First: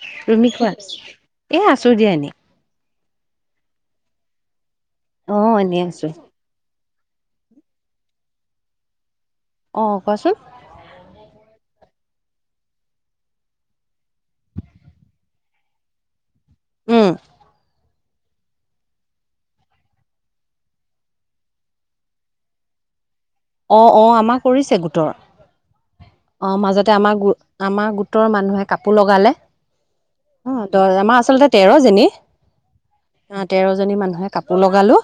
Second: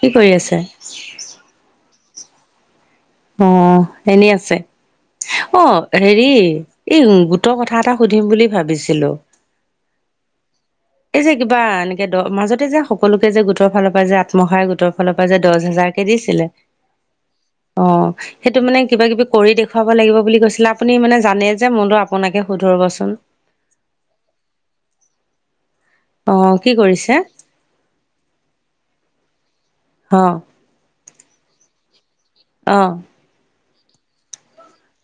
কি কৰি তুমি আছে? খোৱা, এ আছো দিয়া এনে। অ এনে আছে, অ এনেই আছো হেৰি এই গোটৰ কথা এটা সুধিম বুলি ভাবিছিলো। অ কোৱাচোন? এই যে কিবা এনেকে দ মাজতে যে সকলোকে যে গোটৰ ফালৰ পৰা যে আত্মসহায়ক গোটৰ ফালৰ পৰা যে দহ হাজাৰকে দিছিলে। উম। অ। সেইটো মানে কিবা কিবি কৰি দেখুৱাব লাগিব বুলি কৈছিলে আপুনি মানে জানে যে মনটো আপোনাকে শুধৰবচোন। অ অ আমাৰ কৰিছে গোটৰ, অ কি মাজতে কৰিছে? আমাৰ গো আমাৰ গোটৰ মানুহে কাপোৰ লগালে অ। অ দহ, মা আচলতে তেৰজনী। অ। অ তেৰজনী মানুহে কাপোৰ লগালো।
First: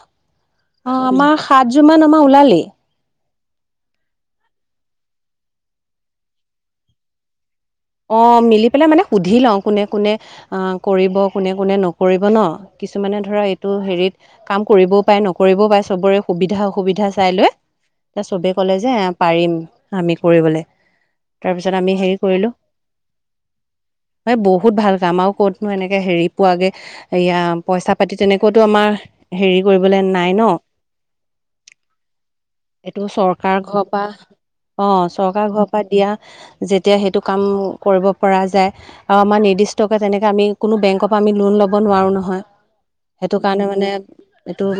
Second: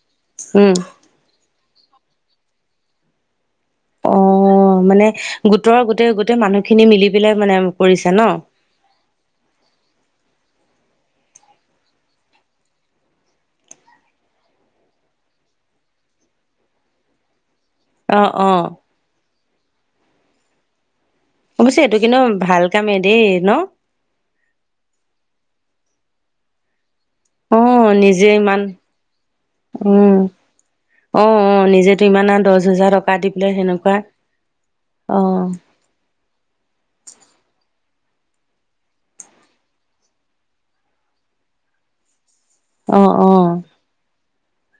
উম। অঁ আমাৰ সাতযোৰ মান আমাৰ ওলালেই। অ মানে গোটৰ গোটেই গোটেই মানুহখিনি মিলি পেলাই মানে কৰিছে অ ন? মিলি পেলাই মানে সুধি লওঁ কোনে কোনে অ কৰিব কোনে কোনে নকৰিব ন কিছুমানে ধৰা এইটো হেৰিত কাম কৰিবও পাৰে নকৰিবও পাৰে যে চবৰে সুবিধা অসুবিধা চাই লৈ এতা অ', চবেই অ', ক'লে যে পাৰিম আমি কৰিবলে। তাৰপিছত অৱশ্যে আমি এইটো হেৰি কিন্তু ভাল কামেই দেই ন? এ বহুত ভাল কাম আৰু কতনো এনেকে হেৰি পোৱাগে এয়া, অ পইচা পাতি নিজে ইমান তেনেকৈতো আমাৰ হেৰি কৰিবলৈ উম নাই ন। অ অ নিজেতো ইমান আৰু দহ হোজাৰ এইটো টকা দি পেলাই চৰকাৰ ঘৰৰ সেনেকুৱা পৰা, অ' চৰকাৰ ঘৰ পা দিয়া যেতিয়া সেইটো কাম কৰিব পৰা যায়। আৰু আমাৰ নিৰ্দিষ্টকে তেনেকে আমি কোনো বেংকৰ পৰা আমি লোন ল'ব নোৱাৰো নহয়। অ' অ' সেইটো কাৰণে মানে এইটো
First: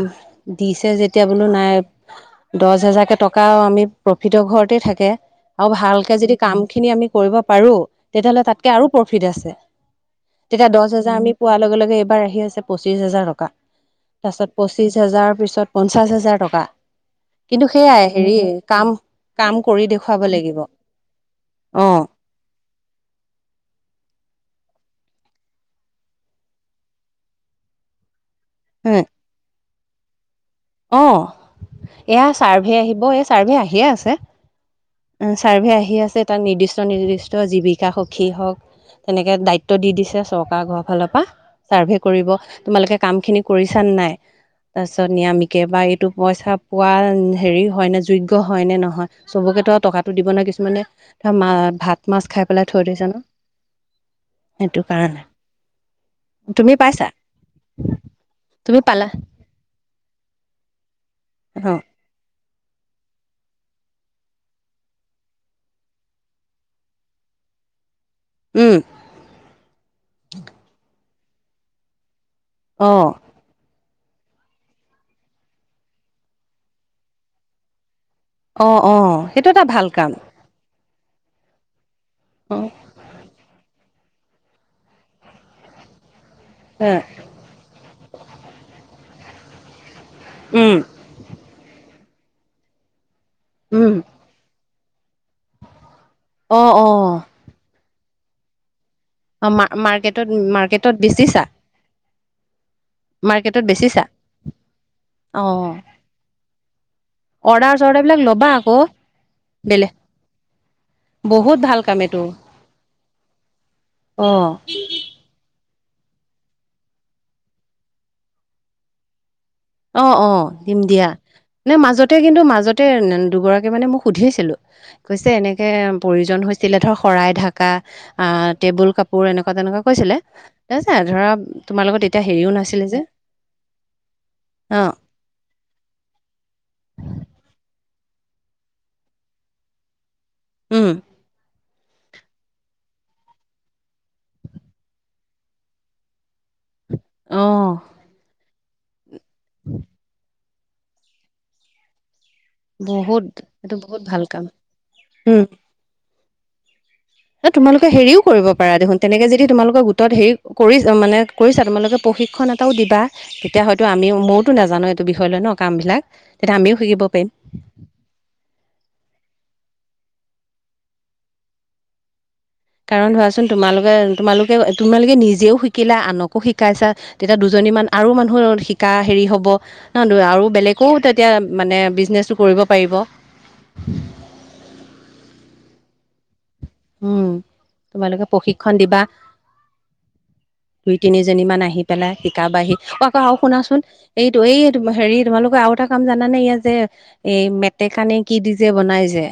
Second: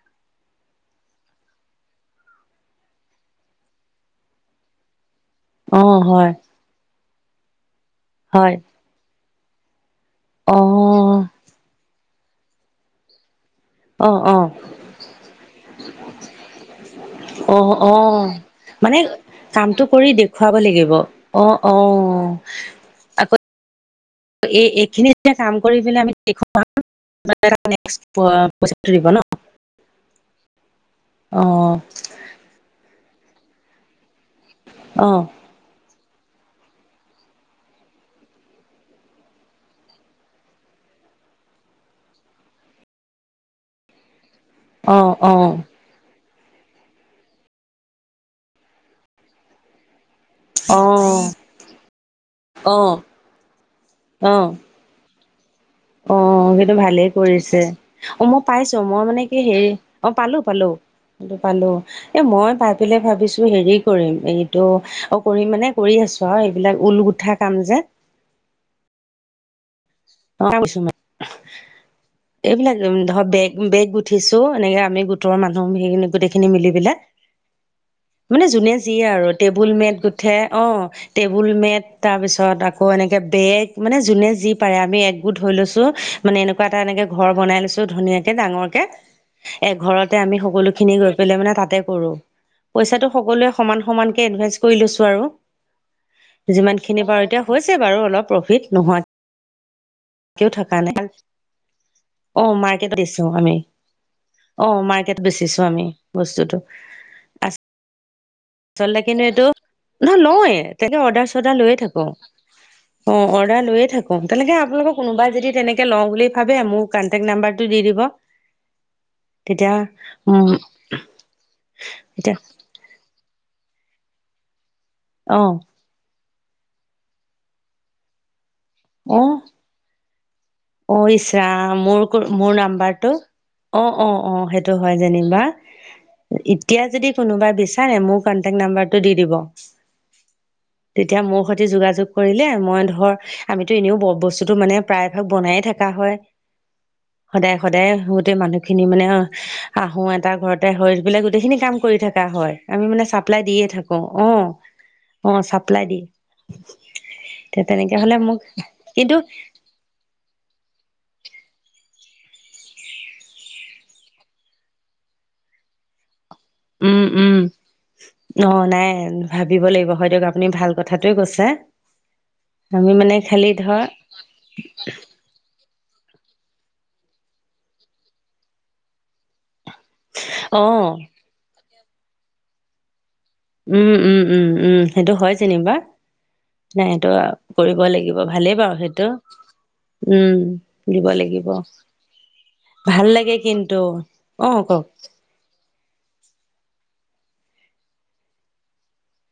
দিছে যেতিয়া বোলো নাই দচ হেজাৰকে টকা আমি প্ৰফিতৰ ঘৰতে থাকে। অ, ভালকে যদি কাম খিনি আমি কৰিব পাৰো তেতিয়াহ'লে হয় তাতকে আৰু প্ৰফিট আছে। অ তেতিয়া দছ হেজাৰ আমি পোৱাৰ লগে-লগে এইবাৰ আহি আছে পঁচিছ হাজাৰ টকা অ অ তাছত পঁচিছ হাজাৰৰ পিছত পঞ্চাছ হোজাৰ টকা। অ কিন্তু অ সেয়াই হেৰি মানে কাম-কাম কৰি দেখুৱাব লাগিব অ। আকৌ এই -এইখিনি যেতিয়া কাম কৰি পেলাই আমি দেখুৱাম [unintelligible] নেক্সট পইচা হ টো দিব ন? অ' এয়া চাৰ্ভে আহিব এই চাৰ্ভে আহিয়ে আছে। অ', ছাৰ্ভে আহি আছে তাত নিৰ্দিষ্ট - নিৰ্দিষ্ট জীৱিকা সখী হওক তেনেকে দায়িত্ব দি দিছে চৰকাৰ ঘৰৰ ফালৰ পা। চাৰ্ভে কৰিব তোমালোকে কাম খিনি কৰিছা নে নাই অ তাৰপিছত অ নিয়ামিকে বা এইটো পইচা পোৱা হেৰি হয় নে যোগ্য হয় নে নহয় চবকে তো আৰু টকাটো দিব নোৱাৰে কিছু মানে ধৰা [unintelligible] অ মা ভাত মাছ খাই পেলাই থৈ দিচে ন' অ অ সেইটো কাৰণে। অ, তুমি সেইটো পাইছা ভালেই কৰিছে অ' মই তুমি পাইছো মই পালা মানে কি হেৰি অ' পালো-পালো এইটো পালো অ এ মই পা [unintelligible] ভাবিছোঁ হেৰি কৰিম এইটো অ' কৰিম মানে কৰি আছোঁ আৰু এইবিলাক ঊল কাম যে। উম। [unintelligible] এইবিলাক অ ধৰ বেগ- বেগ গো উঠিছো এনেকে আমি গোটৰ মানুহ [unintelligible] গোটেইখিনি মিলি পেলে মানে অ যোনে যি অ আৰু সেইটো এটা টেবুল ভাল মেট কাম গোঠে অ' টেবুল মেট তাৰপিছত আকৌ এনেকে বেগ মানে যোনে যি পাৰে আমি একগোট হৈ লৈছো মানে এনে কোৱা এটা এ এনেকে ঘৰ বনাই লৈছো ধুনিয়াকে ডাঙৰ কে এ ঘৰতে আমি সকলো উম খিনি গৈ গৈ পেলাই মানে তাতে কৰোঁ পইচা টো সকলোৱে উম সমান-সমান কে ইনভেষ্ট কৰি লৈছো আৰু অ যিমান অ খিনি পাৰো এতিয়া হৈছে বাৰু অলপ প্ৰফিট নোহোৱা অ' মা-মাৰ্কেটত-মাৰ্কেটত বেছিছা? অ' মাৰ্কেট [unintelligible] দিছো আমি বেচিছা অ' মাৰ্কেট অ বেচিছো আমি বস্তুটো। অৰ্ডাৰ -চৰ্ডাৰ বিলাক ল'বা আকৌ আচলতে কিন্তু এইটো বেলেগ নহয় লওৱে তেনে বহুত অৰ্ডাৰ-চৰ্ডাৰ ভাল লৈয়ে কাম থাকো। এইটো অ' অৰ্ডাৰ লৈয়ে থাকো অ এতিয়ালৈকে আপোনালোকক কোনোবাই যদি তেনেকে লও বুলি ভাবে মোৰ কাণ্টেক্ট নাম্বাৰ টো দি দিব। তেতিয়া অ', অ', উম দিম দিয়া এনে মাজতে এতিয়া কিন্তু মাজত তে নে দুগৰাকি মানে মোক সুধিছিলোঁ কৈছে অ এনেকে প্ৰয়োজন হৈছ চিলে ধৰ শৰাই ঢাকা আ টেবুল কাপোৰ অ এনেকুৱা তেনেকুৱা কৈছিলে [unintelligible] অ আৰু ইচ ধৰা ৰাম তোমাৰ মোৰ লগত তেতিয়া ক- মোৰ হেৰিও নাছিলে যে নাম্বাৰটো অ' অ' অ' সেইটো হয় যেনিবা। এতিয়া যদি কোনোবাই বিচাৰে মোৰ কাণ্টেক্ট নাম্বাৰটো দি দিব। উম তেতিয়া মোৰ সৈতে যোগাযোগ কৰিলে মই ধৰ আমিতো এনেও ব-বস্তুটো মানে প্ৰায় ভাগ বনায়ে থাকা হয় অ সদায়ে-সদায়ে গোতেই মানুহখিনি মানে অহ [unintelligible] এটা ঘৰতে হৈ বোলে গোটেইখিনি কাম কৰি থাকা হয়। আমি মানে বহুত চাপ্লাই দিয়ে এইটো থাকো বহুত ভাল অ' কাম অ' উম চাপ্লাই দি [unintelligible] তে তোমালোকে তেনেকে হলে হেৰিও মোক কৰিব পাৰা দেখোন কিন্তু তেনেকে যদি তোমালোকৰ গোটত হেৰি কৰি মানে কৰিছা তোমালোকে প্ৰশিক্ষণ এটাও দিবা তেতিয়া হয়তো আমিও মওতো নাজানো এইটো বিষয় লৈ ন' কাম বিলাক তেতিয়া আমিও উম শিকিব উম পাৰিম। অ, নাই ভাবিব লাগিব হয় দিয়ক আপুনি ভাল কথাটোৱে কৈছে। আমি কাৰণ মানে ধৰাচোন খালি ধৰ তোমালোকে-তোমালোকে তোমালোকে নিজেও শিকিলা আনক [unintelligible] শিকাইছা তেতিয়া দুজনী মান আৰু মানুহ শিকা হেৰি হ'ব ন' আৰু অ বেলেগো তে তেতিয়া মানে বিজনেচটো কৰিব পাৰিব। উম, উম, উম, উম সেইটো হয় যেনিবা নাই এইটো উম কৰিব লাগিব, তোমালোকে ভালেই প্ৰশিক্ষণ বাৰু দিবা সেইটো। উম দুই, দিব তিনিজনী লাগিব মান আহি পেলাই শিকাবাহি, অ ভাল আকৌ লাগে আৰু কিন্তু শুনাচোন এইটো অ এই কওক তুম হেৰি তোমালোকৰ আৰু এটা কাম জানা নে, ইয়া যে এই মেটেকানে কি দি যে বনাই যে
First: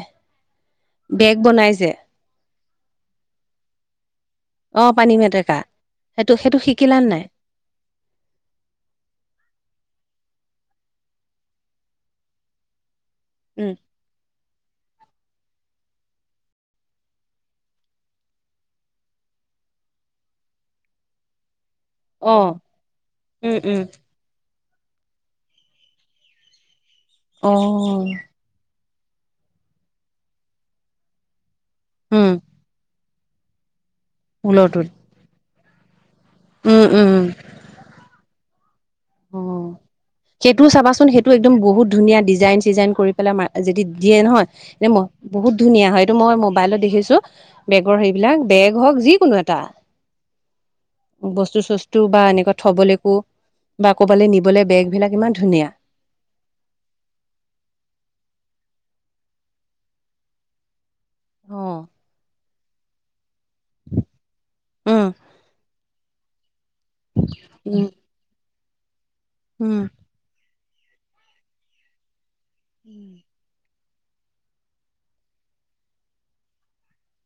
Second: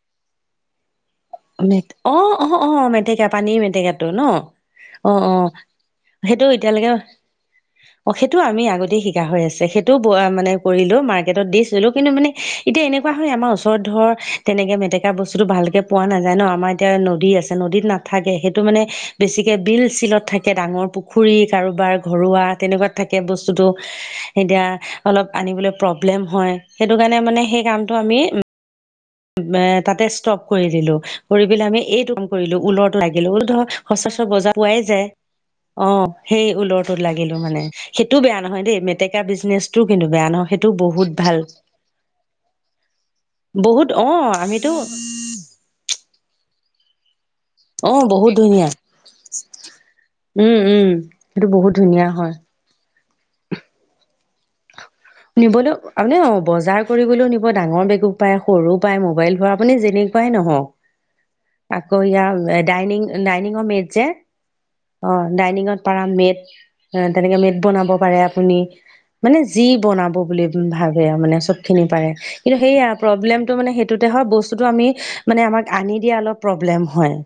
বেগ বনাই মেত যে অ- অ -অ মেটেকা, পানীৰ মেটেকাটো ন? অ, পানী অ, মেটেকা সেইটো এতিয়ালৈকে অ সেইটোও আমি আগতে শিকা হৈ আছে। সেইটোও মানে কৰিলো মাৰ্কেটত দিচিলো কিন্তু মানে এতিয়া এনেকুৱা হয় আমাৰ উম ওচৰত ধৰ তেনেকে মেটেকা বস্তুটো ভালকে পোৱা নাযায় ন, আমাৰ এতিয়া নদী আছে নদীত নাথাকে সেইটো মানে বেছিকে বিল চিলত থাকে ডাঙৰ পু পুখুৰী কাৰোবাৰ অ ঘৰুৱা তেনেকুৱাত থাকে উম বস্তুটো, উম এতিয়া অলপ আনিবলৈ প্ৰব্লেম হয়। সেইটো কাৰণে মানে অ সেই কামটো আমি তাতে ষ্টপ কৰি দিলো, কৰি পেলাই আমি এইটো কাম উম কৰিলো উলৰ লাগিলো। বুলো ধৰ সচ বজাৰত ঊলৰটো পোৱাই যায়। অ সেই উম ঊলৰটোত লাগিলো মানে সেইটো বেয়া নহয় দেই। মে টেকা উম বিজনেছটো সেইটোও চাবাচোন সেইটো একদম বহুত ধুনীয়া ডিজাইন চিজাইন কৰি পেলাই মাৰ যদি বহুত অ দিয়ে নহয় আমিতো বহুত ধুনীয়া হয় এইটো মই মোবাইলত দেখিছো অ বেগৰ বহুত সেইবিলাক, ধুনীয়া বেগ হওক যিকোনো এটা উম উম সেইটো বস্তু বহুত চস্তু ধুনীয়া বা হয় এনেকুৱা থবলৈকো বা ক'বালে নিবলে বেগ বিলাক ইমান ধুনীয়া নিবলে আপুনি অ বজাৰ কৰিবলৈও নিব, ডাঙৰ বেগো পাই, সৰু পায়, মোবাইল ভৰাৱ, আপুনি যেনেকুৱাই নহওক অ আকৌ ইয়াৰ ডাইনিং -ডাইনিংৰ মেট যে? উম অ ডাইনিঙত পাৰা মেট, তেনেকে মেট উম বনাব পাৰে আপুনি মানে যি উম বনাব বুলি ভাবে মানে চব খিনি পাৰে, কিন্তু সেইয়া প্ৰব্লেম টো মানে সেইটোতে হয় বস্তুটো আমি মানে আমাক আনি দিয়া অলপ প্ৰব্লেম হয়।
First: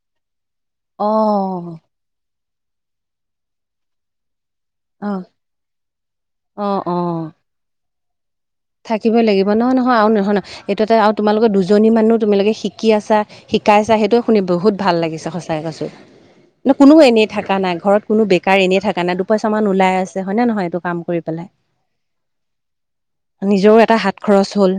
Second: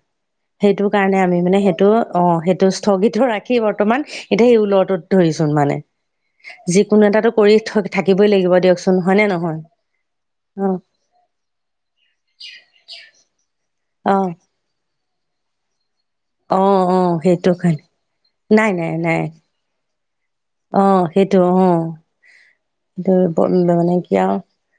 সেইটো অ কাৰণে আমি মানে সেইটো অ, সেইটো স্থগিত ৰাখি বৰ্তমান এতিয়া সেই উলত অ ধৰিচোন মানে, অ অ যিকোনো এটাটো কৰি থ থাকিবই লাগিব দিয়ক থাকিবই লাগিব। নহয়- নহয় আৰু নহয় ন এইটো আৰু তোমালোকৰ দুজনী মানুহ তোমালোকে শিকি আছা শিকাইছা, অ সেইটোৱে শুনি বহুত ভাল লাগিছে সঁচাই কৈছো। অ ন কোনো অ এনেই সেইটো থাকা নাই, কাৰণে ঘৰত কোনো বেকাৰ এনেই থকা নাই, দুপইচা মান ওলাই আছে হয় নে নহয় এইটো অ কাম কৰি সেইটো পেলাই। অ সেইটো নিজৰো মানে এটা কি হাত আও খৰচ হ'ল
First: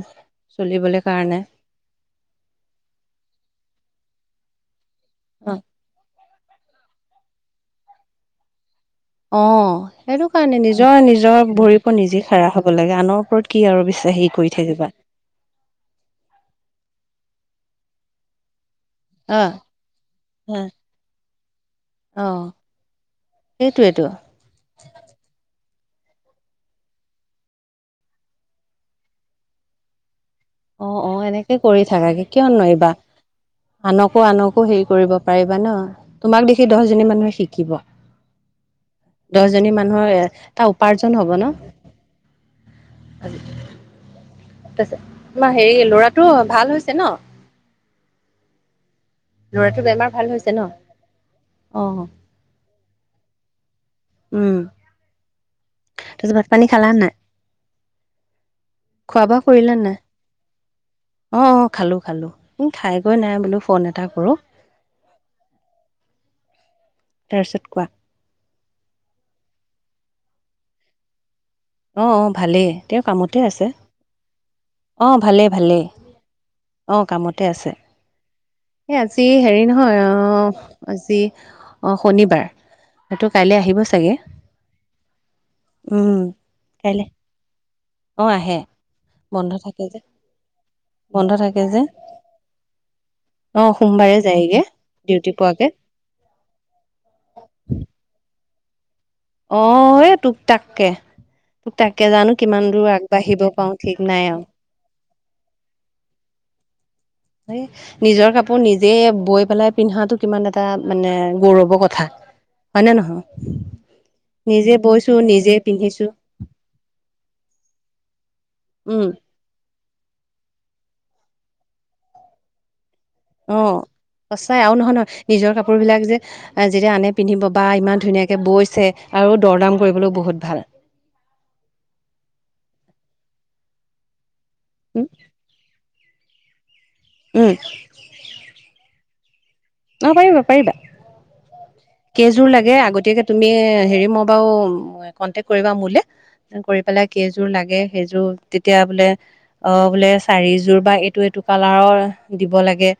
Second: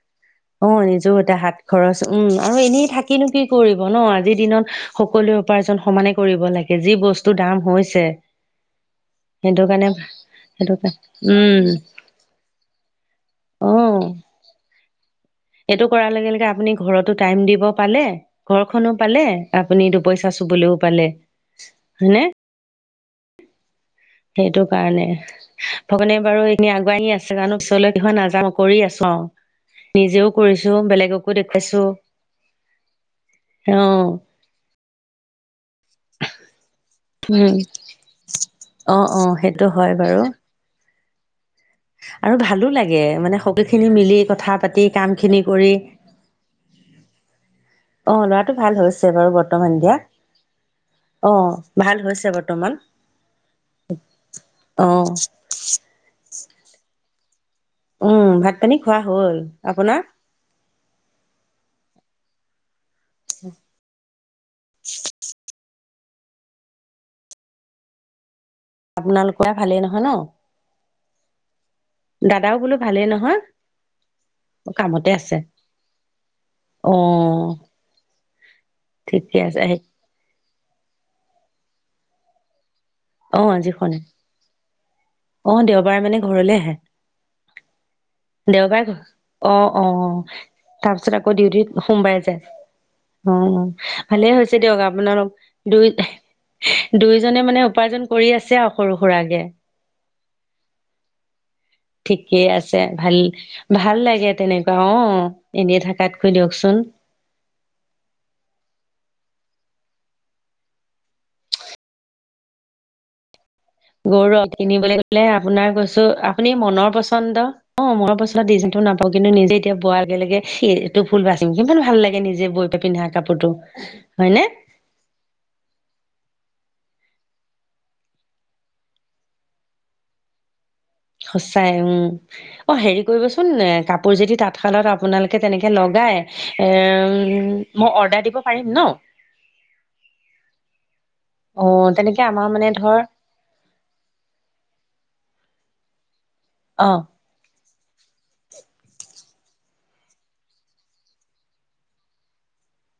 অ চলিবলৈ নিজেও এতে কাৰণে হাত খৰচ, উম আৰু এনেই থাকিনো কি কৰিব ন আজিৰ দিনত সকলোৱে উপাৰ্জন সমানে কৰিব লাগে, যি বস্তুৰ দাম হৈছে অ। সেইটো কাৰণে সেইটো কাৰণে কাৰ নিজৰ- নিজৰ উম ভৰিৰ ওপৰত নিজে খাৰা হ'ব লাগে আনৰ ওপৰত কি অ আৰু পিছে হেৰি কৰি থাকিবা। এইটো কৰাৰ লগে লগে আপুনি ঘৰতো টাইম দিব পালে ঘৰখনো পালে, অ আপুনি দুপইচা চুবলৈও পালে, হয় নে? সেইটোৱে তো। সেইতো কাৰণে। ভগৱানে বাৰু এনেই আগুৱাই় নি আছে জানো পিছলৈ কি হয় নাযানো কৰি আছোঁ আৰু। নিজেও কৰিছো‍ঁ অ অ বেলেগকো এনেকে কৰি দেখাইছোঁ। থাকাকে কিয় নোৱাৰিবা আনকো, আনকো হেৰি কৰিব পাৰিবা ন? তোমাক দেখি দহ এজনী মানুহে উম শিকিব, অ অ সেইটো দহজনী হয় মানুহৰ বাৰু এ-এটা উপাৰ্জন হ'ব ন? আৰু ভালো লাগে, মানে সকলোখিনি মিলি, কথা পাতি কামখিনি কৰি। টো ভাল হৈছে ন? অহ, ল'ৰাটো ভাল হৈছে। বেমাৰ বৰ্তমান ল'ৰাটোৰ এতিয়া, বেমাৰ ভাল হৈছে ন? অহ অ ভাল হৈছে বৰ্তমান। উম অহ। তাৰপিছত ভাত পানী খালানে নাই? উম, ভাত পানী খোৱা হ'ল। আপোনাৰ? অহ', অ' খালোঁ খালোঁ। এ খায় বৈ নাই বোলো ফোন এটা কৰোঁ। তাৰপিছত কোৱা? আপোনালোকৰ ভালেই নহয় ন? অহ', অহ' দাদাও ভালেই। বোলো তেওঁ নহয় কামতে আছে। কামতে অহ, আছে ভালেই-ভালেই। অ অহ, কামতে আছে। এ আজি ঠিকে আছে হেৰি আহ নহয় অ আজি অহ, শনিবাৰ। তেওঁটো অ কাইলে আহিব আজিখনে চাগে, অ দেওবাৰে উম মানে ঘৰলে আহে কাইলে অ আহে দেওবাৰে ঘ' বন্ধ অহ', থাকে যে অহ' তাৰপিছত বন্ধ আকৌ থাকে যে ডিউটিত সোমবাৰে যায়। অহ', অ অহ' সোমবাৰে ভালেই হৈছে যায়গে দিয়ক। আপোনালোক ডিউটি পোৱাকে দুইটাই দুয়োজনে মানে উপাৰ্জন কৰি আছে আৰু সৰু -সুৰাকে। অহ, এই তোক-তাককে, তাকে জানোঁ ঠিকেই কিমান দূৰ আগবাঢ়িব পাৰো ঠিক নাই আৰু। অহ, এনেই থাকাতকৈ দিয়কচোন। হয়ে। নিজৰ কাপোৰ নিজে বৈ পেলাই পিন্ধাটো কিমান এটা মানে গৌৰৱৰ কথা। হয়নে নহয়? গৌৰৱ, নিজে কিনিবলৈ বৈছো গ'লে নিজে আপোনাৰ কৈছোঁ, পিন্ধিছো আপুনি মনৰ পচন্দ অহ, মন পচন্দ দিজাইনটো উম নাপওঁ, কিন্তু নিজে এতিয়া বোৱাত কি লাগে সেইটো ফুল বাচিম। কিমান ভাল লাগে নিজেই বৈ পেলাই পিন্ধা। কাপোৰটো অহ, হয়নে? সঁচাই আৰু নহয়-নহয় নিজৰ কাপোৰবিলাক যে যেতিয়া আনে পিন্ধিব বা ইমান ধুনীয়াঁকে বৈছে আৰু দৰদাম কৰিবলৈও বহুত ভাল। সচাই উম, অহ হেৰি কৰিবচোন এ কাপোৰ যেদি তাঁত শালত উম আপোনালোকে তেনেকে লগাই, এ উম ম' অৰ্ডাৰ দিব পাৰিম ন? অহ, পাৰিবা-পাৰিবা, অ তেনেকে আমাৰ কেইযোৰ মানে লাগে ধৰ আগতীয়াকে তুমি হেৰি, মই বাৰু কন্টেক কৰিবা মোলে, কৰি অ পেলাই কেইযোৰ লাগে, কেইযোৰ তেতিয়া বোলে অহ, বোলে চাৰিযোৰ বা এইটো এইটো কালাৰৰ দিব লাগে।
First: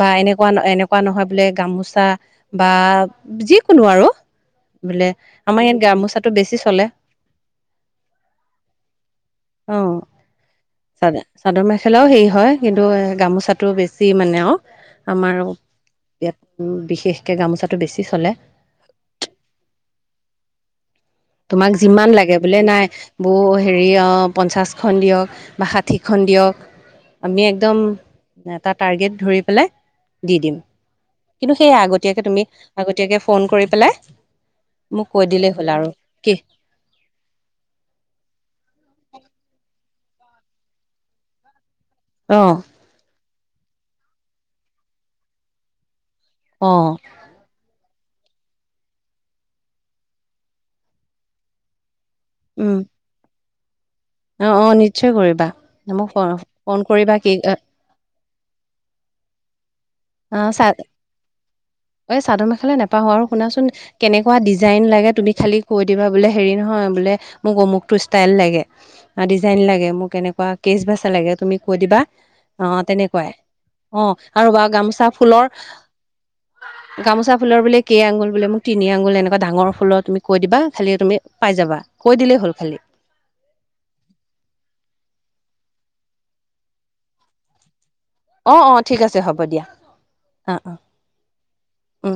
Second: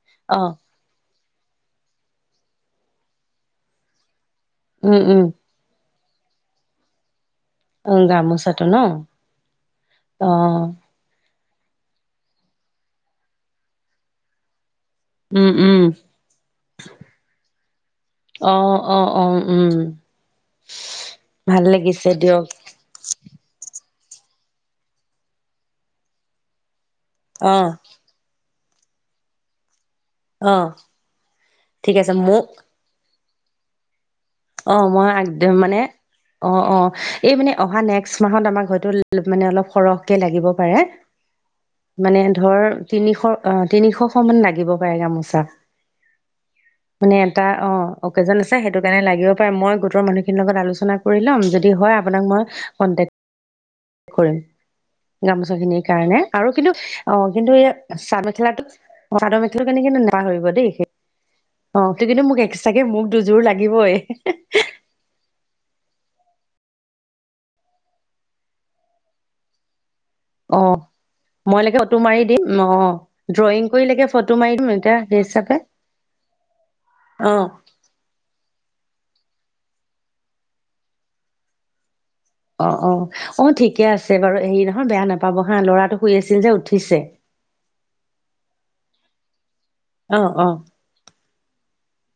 বা অ এনেকুৱা নহয়, এনেকুৱা নহয় বোলে গামোচা বা যিকোনো আৰু। উম, বোলে, উম, আমাৰ ইয়াত গামোচাটো বেছি চলে। উম, গামোচাটো ন' অহ। চাদৰ-চাদৰ মেখেলাও হেৰি হয় কিন্তু গামোচাটো বেছি মানে আৰু। আমাৰ উম', উম'। ইয়াত বিশেষকে গামোচাটো বেছি চলে। অ', অ', অ', উম, ভাল তোমাক যিমান লাগিছে লাগে দিয়ক। বোলে নাই। বৌ হেৰি অহ, পঞ্চাছখন দিয়ক বা ষাঠিখন দিয়ক। আপুনি অ', একদম এটা টাৰ্গেট ধৰি পেলাই দি দিম অহ। কিন্তু সেইয়া আগতীয়াকে তুমি, আগতীয়াকে ফোন কৰি পেলাই অ' মোক মই কৈ দিলেই আদম হ'ল মানে, আৰু কি অ' অ'। এই মানে অহা নেক্সট মাহত আমাক হয়তো মানে অলপ সৰহকে লাগিব পাৰে। মানে অ ধৰ তিনিশ অহ তিনিশ শ মান লাগিব পাৰে গামোচা। অ মানে এটা অ', অ'কেজন সেইটো কাৰণে লাগিব হয় মই গোটৰ মানুহখিনিৰ লগত আলোচনা কৰি ল'ম যদি হয় আপোনাক মই উম কণ্টেক্ট কৰিম। কৰিম অ অ নিশ্চয় কৰিবা গামোছা খিনিৰ মোক কাৰণে আৰু কিন্তু ফোন কৰিবা অ' কি কিন্তু এই চাদ মেখেলাটোক চাদৰ মেখেলাটো কেনে কিন্তু নাপাহৰিব দেই। অ সেইটো মানে কিন্তু মোক চাদৰ মেখালা এক্সট্ৰাকে মোক নাপাহৰো আৰু দুযোৰ শুনা চোন লাগিবই কেনেকোৱা ডিজাইন লাগে তুমি খালি কৈ দিবা বোলে হেৰি নহয় বোলে মোক অমুকটো ষ্টাইল লাগে ডিজাইন লাগে মোক এনে বা অ কেচ বচা লাগে তুমি মই কৈ লেকে ফটো দিবা মাৰি দিম অ' তেনেকুৱাই ড্ৰয়িং কৰিলেকে অ' ফটো আৰু মাৰি বা' দিম এতিয়া গামোচা সেই ফুলৰ হিচাপে গামোচা অ ফুলৰ বোলে কেই আংঙুল বোলে মোক তিনি আঙুল এনেকুৱা ডাঙৰ ফুলৰশলি তুমি এই পাই যাবা কৈ দিলে হ'ল খালি অ'‌অ' অ' ঠিকে আছে বাৰু হেৰি নহয় বেয়া নাপাব হা ল'ৰাটো শুই আছিল যে উঠিছে। অ' অ' ঠিক আছে হ'ব দিয়া। অ' অ'। উম